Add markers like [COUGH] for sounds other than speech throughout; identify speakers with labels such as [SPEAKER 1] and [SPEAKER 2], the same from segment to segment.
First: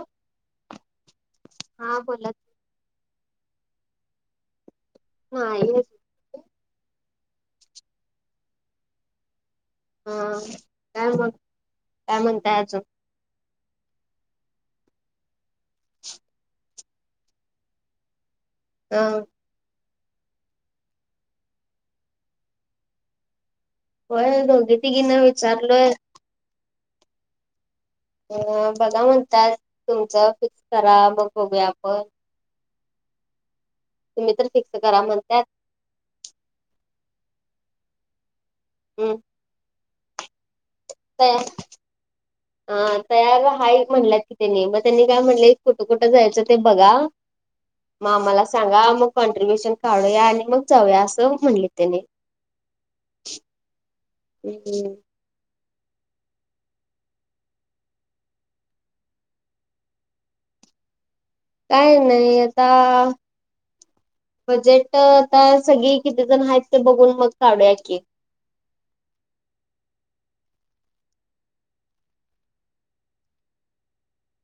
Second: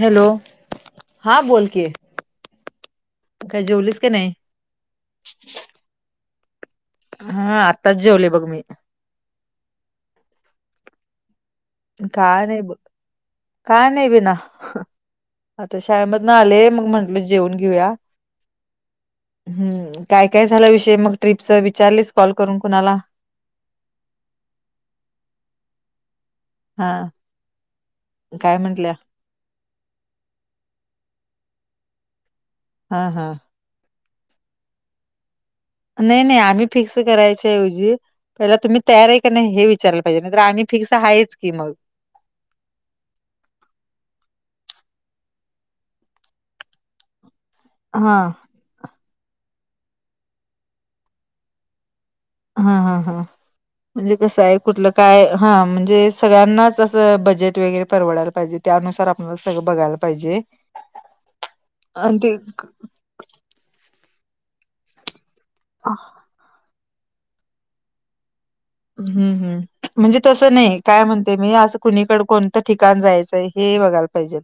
[SPEAKER 1] Hello, हा बोलक.
[SPEAKER 2] बोलात.
[SPEAKER 1] काय जेवलीस काय नाही?
[SPEAKER 2] नाही.
[SPEAKER 1] हा आत्ताच जेवले बघ मी.
[SPEAKER 2] हम काय मग?
[SPEAKER 1] काय
[SPEAKER 2] म्हणताय
[SPEAKER 1] नाही ब,
[SPEAKER 2] अजून
[SPEAKER 1] काय नाही बईणा. आता शाळेमध ने आले मग म्हंटल जेवन घेऊया.
[SPEAKER 2] हा.
[SPEAKER 1] हम्म काय काय झाल्या विषयी मग ट्रिपचा विचारलीस कॉल करून कुणाला.
[SPEAKER 2] होय दोघी तिघी ना विचारलोय.
[SPEAKER 1] हा. काय
[SPEAKER 2] अ
[SPEAKER 1] म्हंटल्या
[SPEAKER 2] बघा म्हणतात तुमचं फिक्स करा मग बघूया आपण.
[SPEAKER 1] हा हा.
[SPEAKER 2] तुम्ही तर फिक्स करा म्हणत्यात.
[SPEAKER 1] नाही नाही आम्ही फिक्स करायच्याऐवजी, पहिला तुम्ही तयार
[SPEAKER 2] अ
[SPEAKER 1] आहे का नाही हे विचारयला पाहिजे नाही तर आम्ही फिक्स आहेच की मग.
[SPEAKER 2] [INAUDIBLE] अ तयार हाय म्हणल्यात की त्यांनी मग त्यांनी काय म्हणले कुठं कुठं जायचं ते बघा. मग
[SPEAKER 1] हा
[SPEAKER 2] आमला सांगा मग कॉन्ट्ररीब्युशन काढूया आणि मग जाऊया असं म्हणले त्यांनी.
[SPEAKER 1] हा हा हा, म्हणजे कसं आहे कुठलं
[SPEAKER 2] हम्म
[SPEAKER 1] काय हा म्हणजे सगळ्यांनाच असं बजेट वगैरे परवडायला पाहिजे त्यानुसार आपण सगळं बघायला पाहिजे.
[SPEAKER 2] काय
[SPEAKER 1] आणि ते
[SPEAKER 2] नाही आता, बजेट ट आता सगळे किती जण आहेत ते बघून मग काढूया की.
[SPEAKER 1] हम्म हम्, म्हणजे तसं नाही काय म्हणते मी असं कुणीकड कोणतं ठिकाण जायचंय. हे बघायला पाहिजे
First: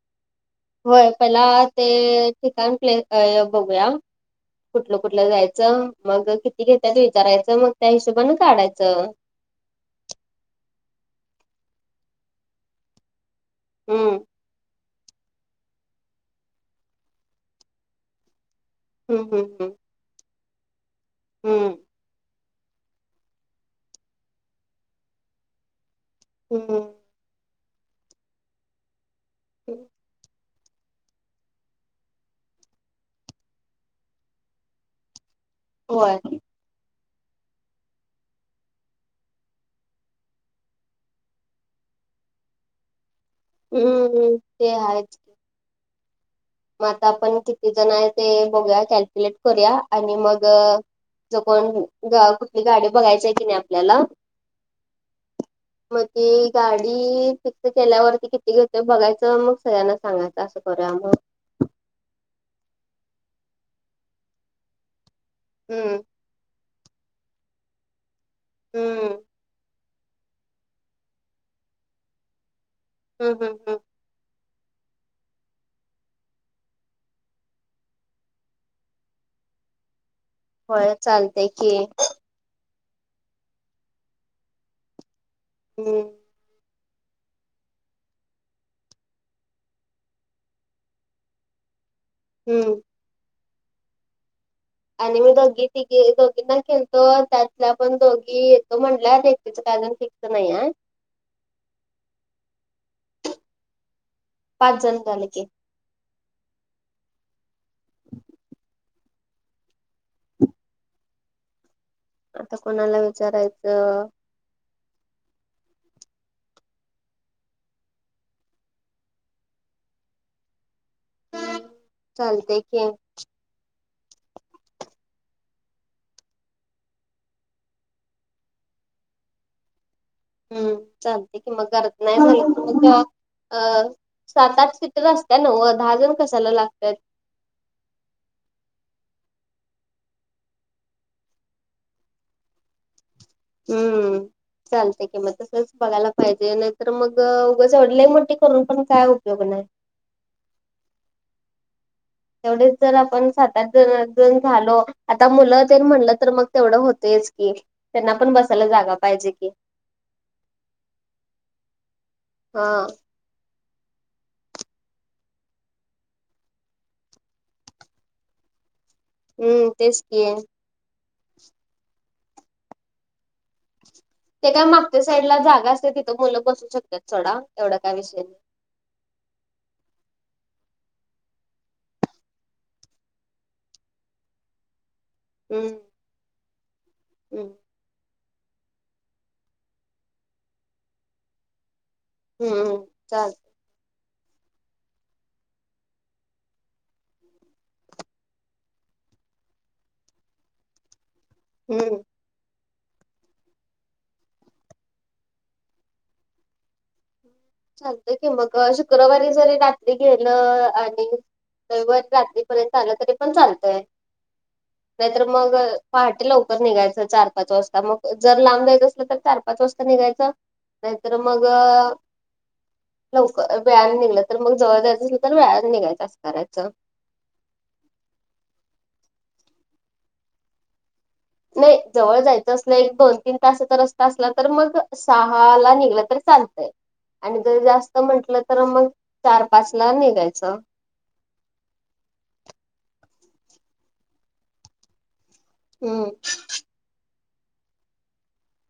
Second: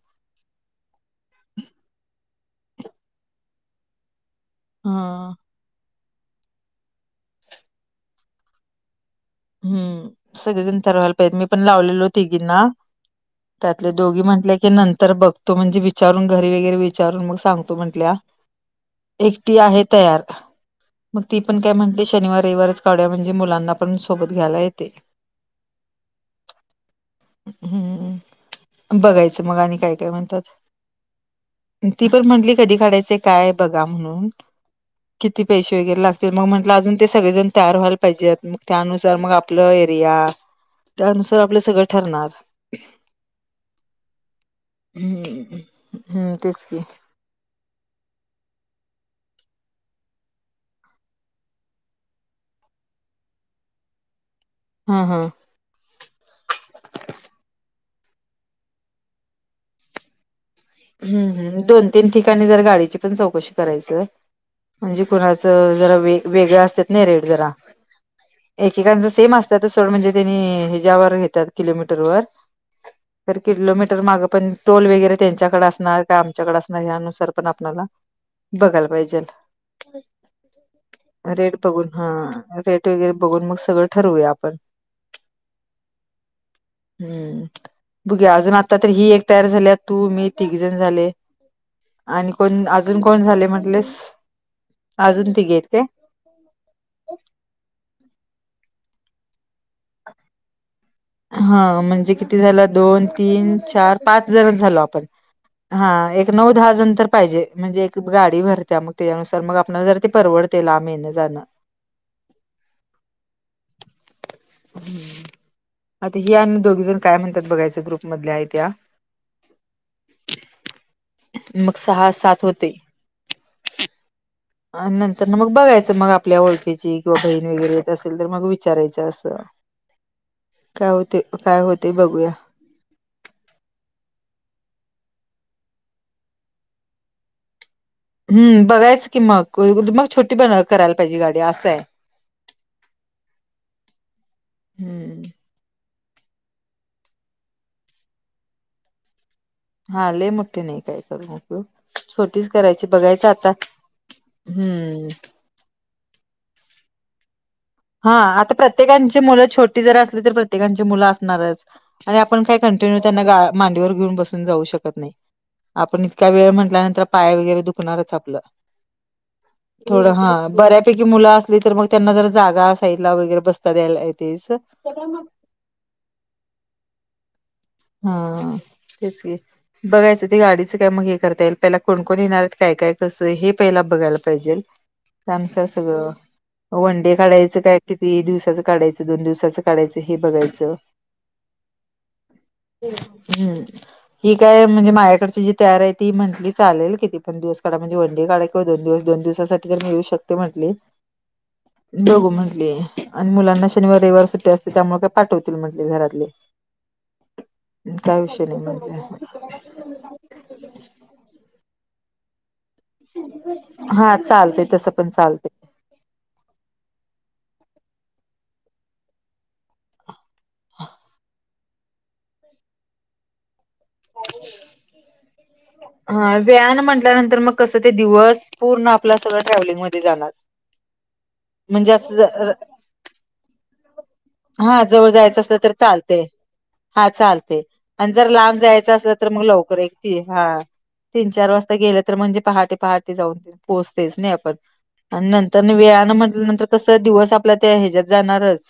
[SPEAKER 2] होय पहिला ते ठिकाण प्ले बघूया कुठलं कुठलं
[SPEAKER 1] हां,
[SPEAKER 2] जायचं मग किती घेतत विचारायचं मग त्या हिशोबने काढायचं
[SPEAKER 1] हम् सगळेजण तरवायला पाहिजे मी पण लावलेल होते गीना त्यातले
[SPEAKER 2] हम्म
[SPEAKER 1] दोघी म्हटले की नंतर बघ तो म्हणजे विचारून घरी वगैरे विचारून मग सांगतो म्हंटल्या
[SPEAKER 2] हम्म
[SPEAKER 1] एकटी
[SPEAKER 2] हम्म
[SPEAKER 1] आहेत त मग ती पण काय
[SPEAKER 2] हम्म
[SPEAKER 1] म्हण शनिव रवारवणजे मुलांना पण सोबत घ्यायला येते
[SPEAKER 2] हो
[SPEAKER 1] हम्म बघायचं मग आणि काय काय म्हणतात ती पण म्हंली कधी काढायचं काय बघा म्हणून किती पैसे वगैरे
[SPEAKER 2] होय.
[SPEAKER 1] लागतील मग म्हटलं अजून ते सगळेजण तयार व्हायला पाहिजे मग त्यानुसार मग आपलं एरिया त्यानुसार आपलं सगळ ठरणार
[SPEAKER 2] हम्म ते आहेच. की.
[SPEAKER 1] हम्म हम्म तेच की
[SPEAKER 2] मग आता आपण किती जण आहे ते बघूया कॅल्क्युलेट करूया आणि मग ज कोण कुठली गाडी बघायचय की नाही आपल्याला
[SPEAKER 1] हा हा
[SPEAKER 2] मगज गाडी पिक्त केल्यावरती किती घेतो बघायचं मग सगळ्यांना सांगायचं असं कराम
[SPEAKER 1] हम्म दोन तीन ठिकाणी जर गाडीची पण चौकशी करायचं म्हणजे कुणाचं
[SPEAKER 2] हम्म
[SPEAKER 1] जरा वे वेगळ असत नाही रेट जरा एकेक
[SPEAKER 2] हम्म
[SPEAKER 1] सेम असत म्हण किोर
[SPEAKER 2] हम्म हम्म हम्म.
[SPEAKER 1] क माग पण टोल वगैरे त्यांच्या आमच्याकणारुार पण आप बघाला पाहिजे
[SPEAKER 2] होय चालतय
[SPEAKER 1] रेड
[SPEAKER 2] की
[SPEAKER 1] बघून हा रेड वगैरे बघून मग सगळं ठरवूया आपण
[SPEAKER 2] हम्म
[SPEAKER 1] हम्म बघया अजून आता तर ही एक तयार झाली तू मी िक जण झाले आणि कोण
[SPEAKER 2] हम्म
[SPEAKER 1] अजून कोण झाले म्हटलेस
[SPEAKER 2] आणि
[SPEAKER 1] अजून
[SPEAKER 2] मी
[SPEAKER 1] तिघे
[SPEAKER 2] दोघी
[SPEAKER 1] आहेत काय
[SPEAKER 2] तिके दोघी ना केे त त्यातला पण दोघी येतो म्हंटल्याचं कारण िकत नाही
[SPEAKER 1] हा म्हणजे किती झाला दोन तीन चार पाच जण झालो
[SPEAKER 2] पाच
[SPEAKER 1] आपण
[SPEAKER 2] झाले की
[SPEAKER 1] हा एक नऊ दहा जनंतर पाहिजे म्हणजे एक गाडी भरत्या मग त्याच्यानुसार मग आपण जर ते परवडत ते लामेने जाणं
[SPEAKER 2] आता कोणाला विचारायचं
[SPEAKER 1] हम्म आता ही अ दोघी जण काय म्हणतात बघायच ग्रुप मधल्या आहेत त्या मग सहा सात
[SPEAKER 2] चालतय
[SPEAKER 1] होते
[SPEAKER 2] की
[SPEAKER 1] नंतर ना मग बघायचं मग आपल्या ओळखीची किंवा बहीण वगैरे येत असेल तर मग विचारायचं असं
[SPEAKER 2] हम्म
[SPEAKER 1] काय होते
[SPEAKER 2] चालते कि
[SPEAKER 1] काय
[SPEAKER 2] मग
[SPEAKER 1] होते
[SPEAKER 2] गरज नाही
[SPEAKER 1] बघूया
[SPEAKER 2] म्ह अ अ सात आठ सीटर असत्या न दहा जण कसाला लागतात
[SPEAKER 1] हम् बघायचं की मग मग छोटी ब करायला पाहिजे गाडी असं आहे
[SPEAKER 2] हम्म चालतय कि म
[SPEAKER 1] हम्म
[SPEAKER 2] तसच बघायला पाहिजे नाहीतर मग उगवडलं मोठे करून पण काय उपयोग नाही
[SPEAKER 1] हा ले मोठे नाही काय करू
[SPEAKER 2] तेवढेच जर आपण सात आठ जण जण झालो
[SPEAKER 1] हम्म
[SPEAKER 2] आता मुलं ते म्हणलं तर मग तेवढं होतयच की
[SPEAKER 1] हा
[SPEAKER 2] त्यांना पण
[SPEAKER 1] आता
[SPEAKER 2] बसायला जागा
[SPEAKER 1] प्रत्येकांची
[SPEAKER 2] पाहिजे
[SPEAKER 1] मुलं
[SPEAKER 2] की
[SPEAKER 1] छोटी जरा असली तर प्रत्येकांची मुलं असणारच आणि आपण काय
[SPEAKER 2] हा
[SPEAKER 1] कंटिन्यू त्यांना मांडीवर घेऊन बसून जाऊ शकत नाही आपण इतका वेळ म्हटल्यानंतर पाया वगैरे दुखणारच आपलं
[SPEAKER 2] हम्म तेच
[SPEAKER 1] थोडं
[SPEAKER 2] की
[SPEAKER 1] हा बऱ्यापैकी मुलं असली तर मग त्यांना जर जागा असायला वगैरे बसता द्यायला येतेच
[SPEAKER 2] ते काय मागच्या साईड ला जागा असते तिथं मुलं बसू शकतात चढा
[SPEAKER 1] हा तेसगे बघायचं ते गाडीचं काय मग हे करता येईल पहिला कोणकण येणार काय काय कसं हे पहिला बघायला पाहिजे त्यांनचा
[SPEAKER 2] हम्म
[SPEAKER 1] सगळ वन डे
[SPEAKER 2] हम्म
[SPEAKER 1] काढायचं काय किती दिवसाचं काढायचं दोन दिवसाचं काढायचं हे बघायचं
[SPEAKER 2] हम्म चाल
[SPEAKER 1] हम्म ही काय म्हणजे माझ्याकडची जी तयार आहे ती म्हंटली चालेल किती पण दिवस काढा म्हणजे व डे काढेल दोन दिवस दोन दिवसासाठी तर मी येऊ शकते म्हटली
[SPEAKER 2] [UNINTELLIGIBLE]
[SPEAKER 1] दघू म्हटले आणि मुलांना शनिवार रविवार सुट्टे असते त्यामुळे काय पाठवतील म्हटले घरातले
[SPEAKER 2] चालत
[SPEAKER 1] काय
[SPEAKER 2] की
[SPEAKER 1] विषय
[SPEAKER 2] मग
[SPEAKER 1] नाही म्हटले
[SPEAKER 2] शुक्रवारी जरी रात्री गेलं आणि रविवारी रात्री नय चालते तरी पण चालतय
[SPEAKER 1] हा चालते तसं पण
[SPEAKER 2] नाहीतर मग
[SPEAKER 1] चालते
[SPEAKER 2] पहाटे लवकर निघायचं चार पाच वाजता मग जर लांब जायच असलं तर चार पाच वाजता निघायचं नय तर मग लवकर व्यान निघलं तर मग जवळ दर तर व्यान निघायचं असं करायचं
[SPEAKER 1] नंतर मग कसं ते दिवस पूर्ण आप सगळं ट्रॅव्हलिंग मध्ये जाणार
[SPEAKER 2] [UNINTELLIGIBLE] नय
[SPEAKER 1] म्हणजे असं
[SPEAKER 2] जवळ
[SPEAKER 1] ज
[SPEAKER 2] जायचं असलं एक दोन तीन तासाचा रस्ता असला तर मग
[SPEAKER 1] हा जवळ जायचं
[SPEAKER 2] सहा
[SPEAKER 1] असलं तर
[SPEAKER 2] ला निघलं तरी
[SPEAKER 1] चालतय
[SPEAKER 2] चालतंय
[SPEAKER 1] हा
[SPEAKER 2] आणि जर
[SPEAKER 1] चालते
[SPEAKER 2] जास्त
[SPEAKER 1] आणि जर
[SPEAKER 2] म्हंटलं
[SPEAKER 1] लांब
[SPEAKER 2] तर मग
[SPEAKER 1] जायचं असलं तर मग
[SPEAKER 2] चार पाच
[SPEAKER 1] लवकर
[SPEAKER 2] ला
[SPEAKER 1] एकती हा
[SPEAKER 2] निघायचं.
[SPEAKER 1] तीन चार वाजता गेले तर म्हणजे पहाटे पहाटे जाऊन पोहोचतेच नाही आपण नंतर
[SPEAKER 2] हम्म
[SPEAKER 1] वेळाानं म्हटल्या नंतर कस दिवस आपल्या त्या ह्याच्या्यात जाणारच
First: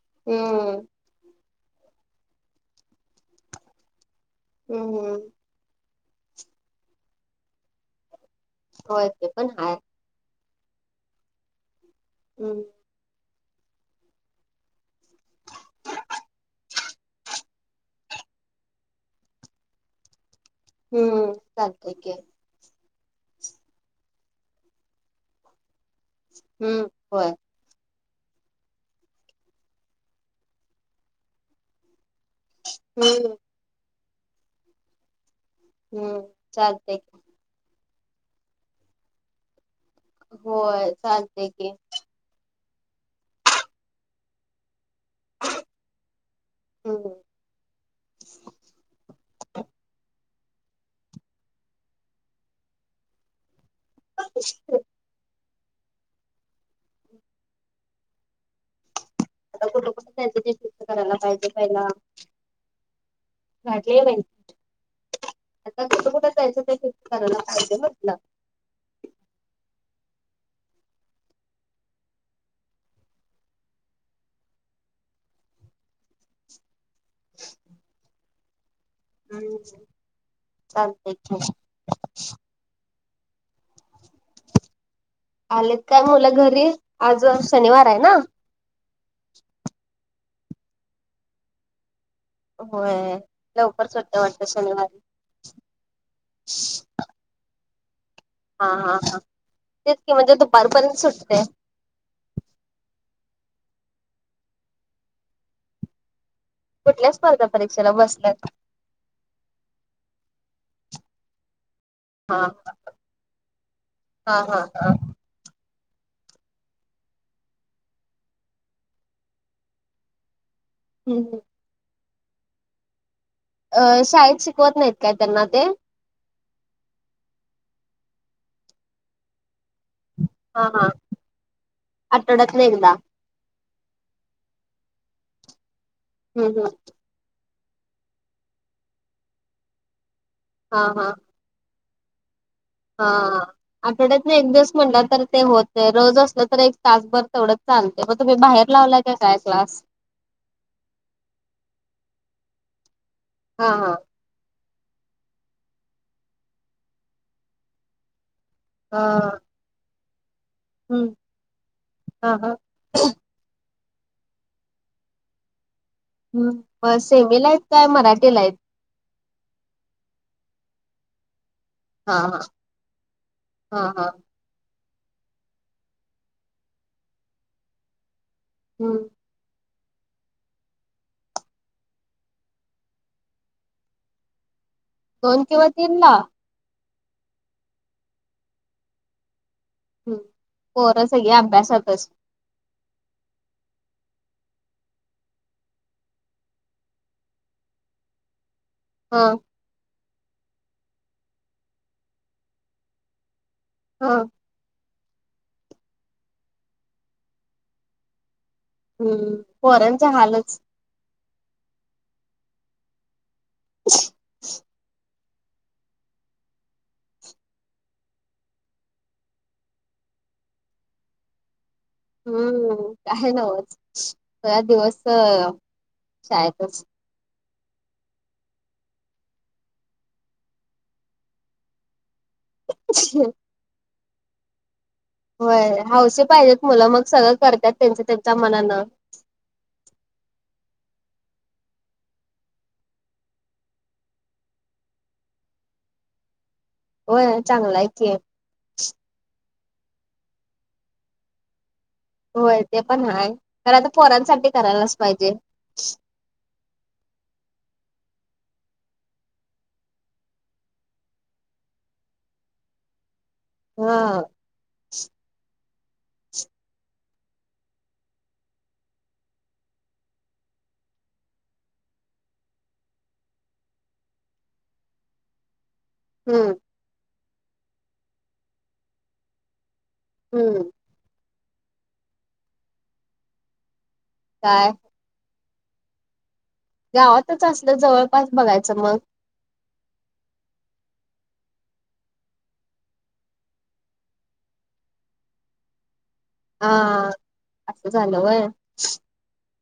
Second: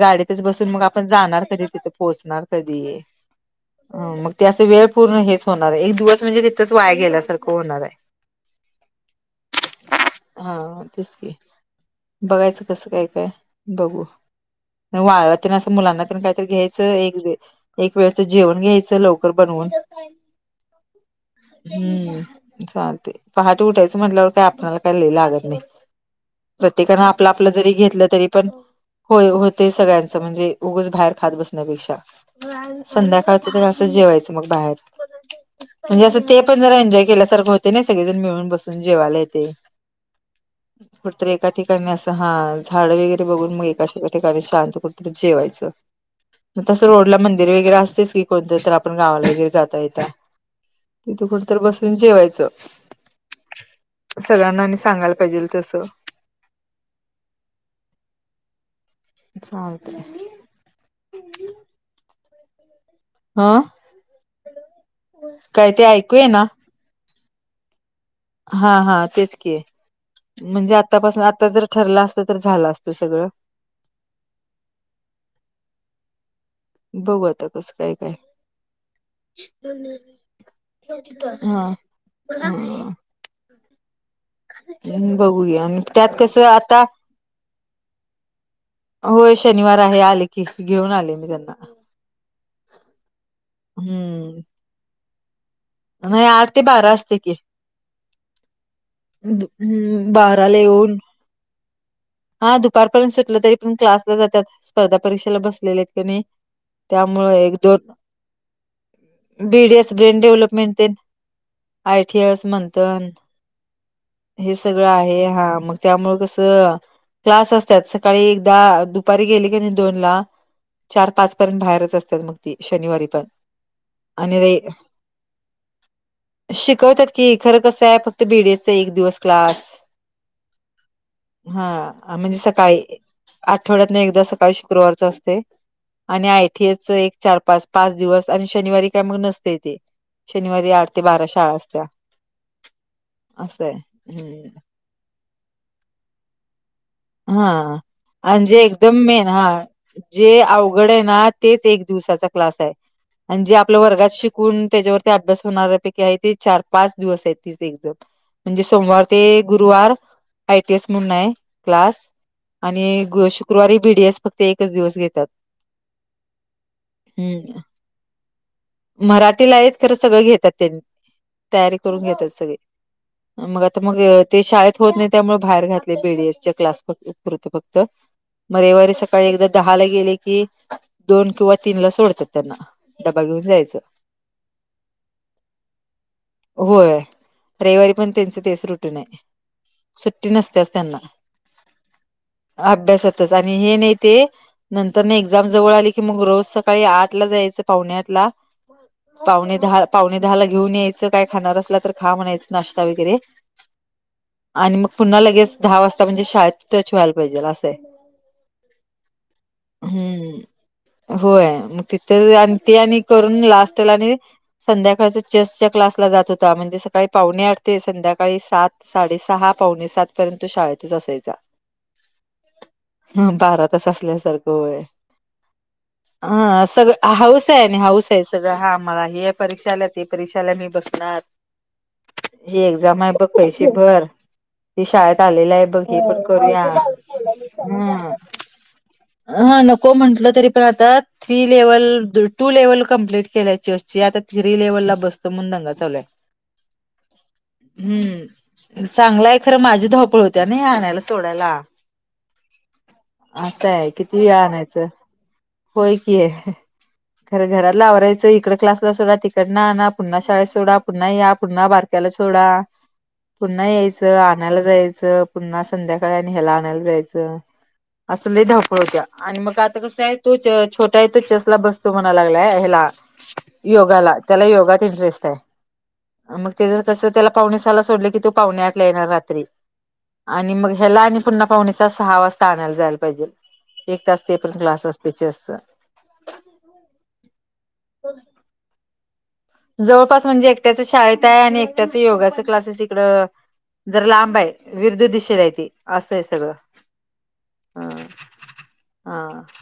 [SPEAKER 1] गाडीतच बसून
[SPEAKER 2] हम्म
[SPEAKER 1] मग आपण जाणार कधी तिथे पोहोचणार कधी मग त्यास वेळ
[SPEAKER 2] हम्म
[SPEAKER 1] पूर्ण हेच होणार आहे एक दिवस म्हणजे तिथंच वाया गेल्यासारखं होणार आहे
[SPEAKER 2] होय ते पण हाय
[SPEAKER 1] हा तेस की
[SPEAKER 2] हम्म
[SPEAKER 1] बघायचं कसं काय काय बघू वाळल तर अस मुलांना काहीतरी घ्यायचं एक वेळ वेळचं जेवण घ्यायचं लोक कर बनवुन
[SPEAKER 2] हम्म चालतंय की
[SPEAKER 1] हम्म चालते पहाटे उठायचं म्हटल्यावर काय आपल्याला काय लिय लागत नाही
[SPEAKER 2] हम्म
[SPEAKER 1] प्रत्येकान आपलं
[SPEAKER 2] होय
[SPEAKER 1] आपलं घरी घेतल तरी पण होय होते सगळ्यांच म्हणजेच उगाच बाहेर खात बसण्यापेक्षा
[SPEAKER 2] हम्म
[SPEAKER 1] संध्याकाळच तर असं जेवायचं मग बाहेर म्हणजे असं
[SPEAKER 2] हम्म
[SPEAKER 1] ते पण जरा
[SPEAKER 2] चालतंय
[SPEAKER 1] एन्जॉय केल्यासारख होते ना सगळेजण मिळून बसून जेवाला येते
[SPEAKER 2] होय
[SPEAKER 1] कुठे तरि
[SPEAKER 2] चालते
[SPEAKER 1] एका
[SPEAKER 2] की
[SPEAKER 1] ठिकाणी असेल तर हा झाड वगैरे बघून मग एका ठिकाणी शांत ब जेवायचं तसं
[SPEAKER 2] हम्म
[SPEAKER 1] रोडला मंदिर वगैरे असतेच की कोणतं आपण गावाला वगैरे जाता येता तिथे कुठं तर बसून जेवायचं
[SPEAKER 2] [UNINTELLIGIBLE]
[SPEAKER 1] सरांना आणि सांगायला पाहिजेल तसं
[SPEAKER 2] आता कुठं कुठं
[SPEAKER 1] चालतंय
[SPEAKER 2] जायचं ते शिकत करायला पाहिजे पहिला
[SPEAKER 1] हा
[SPEAKER 2] झाळले ग बाई
[SPEAKER 1] काय ते
[SPEAKER 2] आता कुठ
[SPEAKER 1] ऐकू ये
[SPEAKER 2] कुठं
[SPEAKER 1] ना
[SPEAKER 2] जायचं ते कारण फायदे होतला
[SPEAKER 1] हा हा तेच के म्हणजे आतापासून आता जर ठरला असत तर झालं असतं सगळं बघू आता कसं काय काय
[SPEAKER 2] हम्म
[SPEAKER 1] हा
[SPEAKER 2] चालतंय की
[SPEAKER 1] मंमा हा बघू या आणि
[SPEAKER 2] आलेत काय
[SPEAKER 1] त्यात
[SPEAKER 2] मुलं
[SPEAKER 1] कसं
[SPEAKER 2] घरी
[SPEAKER 1] आता
[SPEAKER 2] आज शनिवार आहे ना
[SPEAKER 1] होय शनिवार आहे आले की घेऊन आले मी त्यांना
[SPEAKER 2] होय लवकर सुटते
[SPEAKER 1] हम्म
[SPEAKER 2] वाटत शनिवारी
[SPEAKER 1] नाही आठ ते बारा असते की
[SPEAKER 2] हा हा हा तेच
[SPEAKER 1] हम्
[SPEAKER 2] की म्हणजे
[SPEAKER 1] बाराला येऊन.
[SPEAKER 2] दुपारपर्यंत सुटते
[SPEAKER 1] हा दुपारपर्यंत सुटलं तरी पर्ंत क्लासला जातात स्पर्धा परीक्षेला बसलेल्या आहेत किवा नाही
[SPEAKER 2] कुठल्या स्पर्धा परीक्षेला बसल्यात.
[SPEAKER 1] बीडीएस ब्रेन डेव्हलपमेंट दे
[SPEAKER 2] हा
[SPEAKER 1] आयटीएस म्हंथन
[SPEAKER 2] हा
[SPEAKER 1] हे
[SPEAKER 2] हा
[SPEAKER 1] सगळं
[SPEAKER 2] हा
[SPEAKER 1] आहे हा मग त्यामुळे कसं क्लास असतात सकाळी एकदा दुपारी गेली की नाही दोन ला- चार
[SPEAKER 2] हम्म
[SPEAKER 1] पाच
[SPEAKER 2] हम्म.
[SPEAKER 1] पर्यंत बाहेरच असतात मग ती शनिवारी पण,
[SPEAKER 2] अ
[SPEAKER 1] आणि
[SPEAKER 2] शाळेत
[SPEAKER 1] रे
[SPEAKER 2] शिकवत नाहीत काय त्यांना ते,
[SPEAKER 1] शिकवतात की खरं कसं आहे, फक्त बीडीएसचा एक दिवस क्लास
[SPEAKER 2] हा हा
[SPEAKER 1] हा म्हणजे
[SPEAKER 2] आठवड्यातनं
[SPEAKER 1] सकाळी.
[SPEAKER 2] एकदा
[SPEAKER 1] आठवड्यातन एकदा सकाळी शुक्रवारच असते आणि
[SPEAKER 2] हम्म हम्म
[SPEAKER 1] आयटीएच एक चार पाच पाच दिवस आणि शनिवारी काय मग नसते ते. शनिवारी
[SPEAKER 2] हा
[SPEAKER 1] आठ ते
[SPEAKER 2] हा
[SPEAKER 1] बारा शाळा असत्या.
[SPEAKER 2] हा
[SPEAKER 1] असं आहे
[SPEAKER 2] आठवड्यात न एक
[SPEAKER 1] हम्म
[SPEAKER 2] दिवस म्हणटलं तर ते होत रोज असलं तर एक तासभर तेवढंच
[SPEAKER 1] हा
[SPEAKER 2] चालते मग, तुम्ही
[SPEAKER 1] आणि जे
[SPEAKER 2] बाहेर
[SPEAKER 1] एकदम
[SPEAKER 2] लावलाय
[SPEAKER 1] मेन
[SPEAKER 2] काय
[SPEAKER 1] हा
[SPEAKER 2] क्लास.
[SPEAKER 1] जे अवघड आहे ना तेच एक दिवसाचा क्लास आहे आणि जे
[SPEAKER 2] हा
[SPEAKER 1] आपल्या
[SPEAKER 2] हा
[SPEAKER 1] वर्गात शिक ण त्याच्यावरती अभ्यास होणारऱ्यापैकी आहे ते चार पाच दिवस आहेत तीच एझम म्हणजे सोमवार ते
[SPEAKER 2] हा
[SPEAKER 1] गुरुवार आयटीएस म्हणून
[SPEAKER 2] हम्म
[SPEAKER 1] आहे. क्लास
[SPEAKER 2] हा हा
[SPEAKER 1] आणि शुक्रवारी बीडीएस फक्त एकच दिवस घेतात
[SPEAKER 2] हम् ब सेमीला आहेत काय मराठीला आहेत.
[SPEAKER 1] मराठी ला आहेत खरं सगळं घेतात त्यांनी तयारी करून
[SPEAKER 2] हा
[SPEAKER 1] घेतात
[SPEAKER 2] हा
[SPEAKER 1] सगळे. मग आता
[SPEAKER 2] हा
[SPEAKER 1] मग
[SPEAKER 2] हा
[SPEAKER 1] ते शाळेत होत नाही त्यामुळे बाहेर घातले बी डी एस क्लास पुरतो फक्त म रविवारी
[SPEAKER 2] हम्म
[SPEAKER 1] सकाळी एकदा दहा ला गेले की, दोन किंवा तीन ला सोडतात त्यांना डबा घेऊन जायचं.
[SPEAKER 2] दोन किंवा तीन ला
[SPEAKER 1] होय रविवारी पण त्यांचे तेच रुटीन हे
[SPEAKER 2] हम्म
[SPEAKER 1] सुट्टी नसतेस त्यांना
[SPEAKER 2] [UNINTELLIGIBLE]
[SPEAKER 1] अभ्यासातच आणि हे नाही ते, नंतर ना एक्झाम जवळ आली की मग रोज सकाळी आठ ला जायचं पावणे आठ ला
[SPEAKER 2] हा
[SPEAKER 1] पावणे दहा पावणे दहाला घेऊन यायचं काय खाणार असला तर खा म्हणायचं नाश्ता वगैरे,
[SPEAKER 2] हा
[SPEAKER 1] आणि मग पुन्हा लगेच दहा वाजता म्हणजे शाळेतच व्हायला पाहिजे असं आहे.
[SPEAKER 2] हम्म पोरांच
[SPEAKER 1] हम्म
[SPEAKER 2] हालच.
[SPEAKER 1] होय मग तिथ आणि ते आणि करून लास्टला आणि संध्याकाळच. चेस च्या क्लास ला जात होता. म्हणजे सकाळी पावणे आठ ते संध्याकाळी सात. साडेसहा पावणेसात पर्यंत शाळेतच असायचा.
[SPEAKER 2] हम्म काय
[SPEAKER 1] बारा
[SPEAKER 2] नवच
[SPEAKER 1] तास
[SPEAKER 2] पूर्ण दिवस तर,
[SPEAKER 1] ह सग हाऊस आहे आणि हाऊस आहे सगळं हा मला हे परीक्षाला त परीक्षाला मी बसनार. ही एक्झाम आहे बघपैसे भर हे शाळेत आलेली आहे. बघ हे
[SPEAKER 2] हौस
[SPEAKER 1] पण
[SPEAKER 2] पाहिजे
[SPEAKER 1] करूया
[SPEAKER 2] पोर मग सगळ करतात त्यांच
[SPEAKER 1] हम्म
[SPEAKER 2] त्यांच्या मनान.
[SPEAKER 1] हा नको म्हंटलं तरी पण आताात. Three level two level complete केल्यायची असते आता थ्री लेव्हल ला बसतो म्हणून दंगा चालय.
[SPEAKER 2] होय चांगला आहे की
[SPEAKER 1] हम्म चांगला आहे खरं माझे धवपळ होत. त्यां नाही आणायला सोडायला.
[SPEAKER 2] होय ते पण आहे
[SPEAKER 1] असं
[SPEAKER 2] पण आता
[SPEAKER 1] आहे किती वेळा
[SPEAKER 2] पोरांसाठी
[SPEAKER 1] आणायचं
[SPEAKER 2] करायलाच पाहिजे.
[SPEAKER 1] [UNINTELLIGIBLE] खर घरातले आवारायच इकडे क्लास सोडा तिकडनं आणा पुन्हा शाळेत सोडा पुन्हा या पुन्हा बार [UNINTELLIGIBLE] सोडा. पुन्हा
[SPEAKER 2] हा
[SPEAKER 1] यायचं आणायला जायच. पुन्हा संध्याकाळी याला आणायला जायच. अस लय धवपळ होत्या आणि मग आता कसा आहे तो छोटा आहे तो चेस ला बसतो म्हणा लागलाय याला योगाला त्याला योगात इंटरेस्ट आहे.
[SPEAKER 2] हम्म
[SPEAKER 1] मग ते जर कस त्याला पावणेसाला सोडलं की तू पाहूणे आठला येणार रात्री आणि
[SPEAKER 2] हम्म
[SPEAKER 1] मग ह्याला आणि पुन्हा पाहुणेचा सहा वाजता आणायला जायला पाहिजे एक तास ते पर्ण
[SPEAKER 2] काय
[SPEAKER 1] क्लास पिक्चर्स
[SPEAKER 2] गावातच असलं जवळपास बघायचं मग.
[SPEAKER 1] जवळपास म्हणजे एकट्याच शाळेत आहे आणि एकट्याच योगाच क्लासेस इकडं. जर लांब आहे विरदु दिशेला आहे ते. अस आहे सगळ
[SPEAKER 2] हा असं
[SPEAKER 1] हा
[SPEAKER 2] झालं व्हय
[SPEAKER 1] हा‌.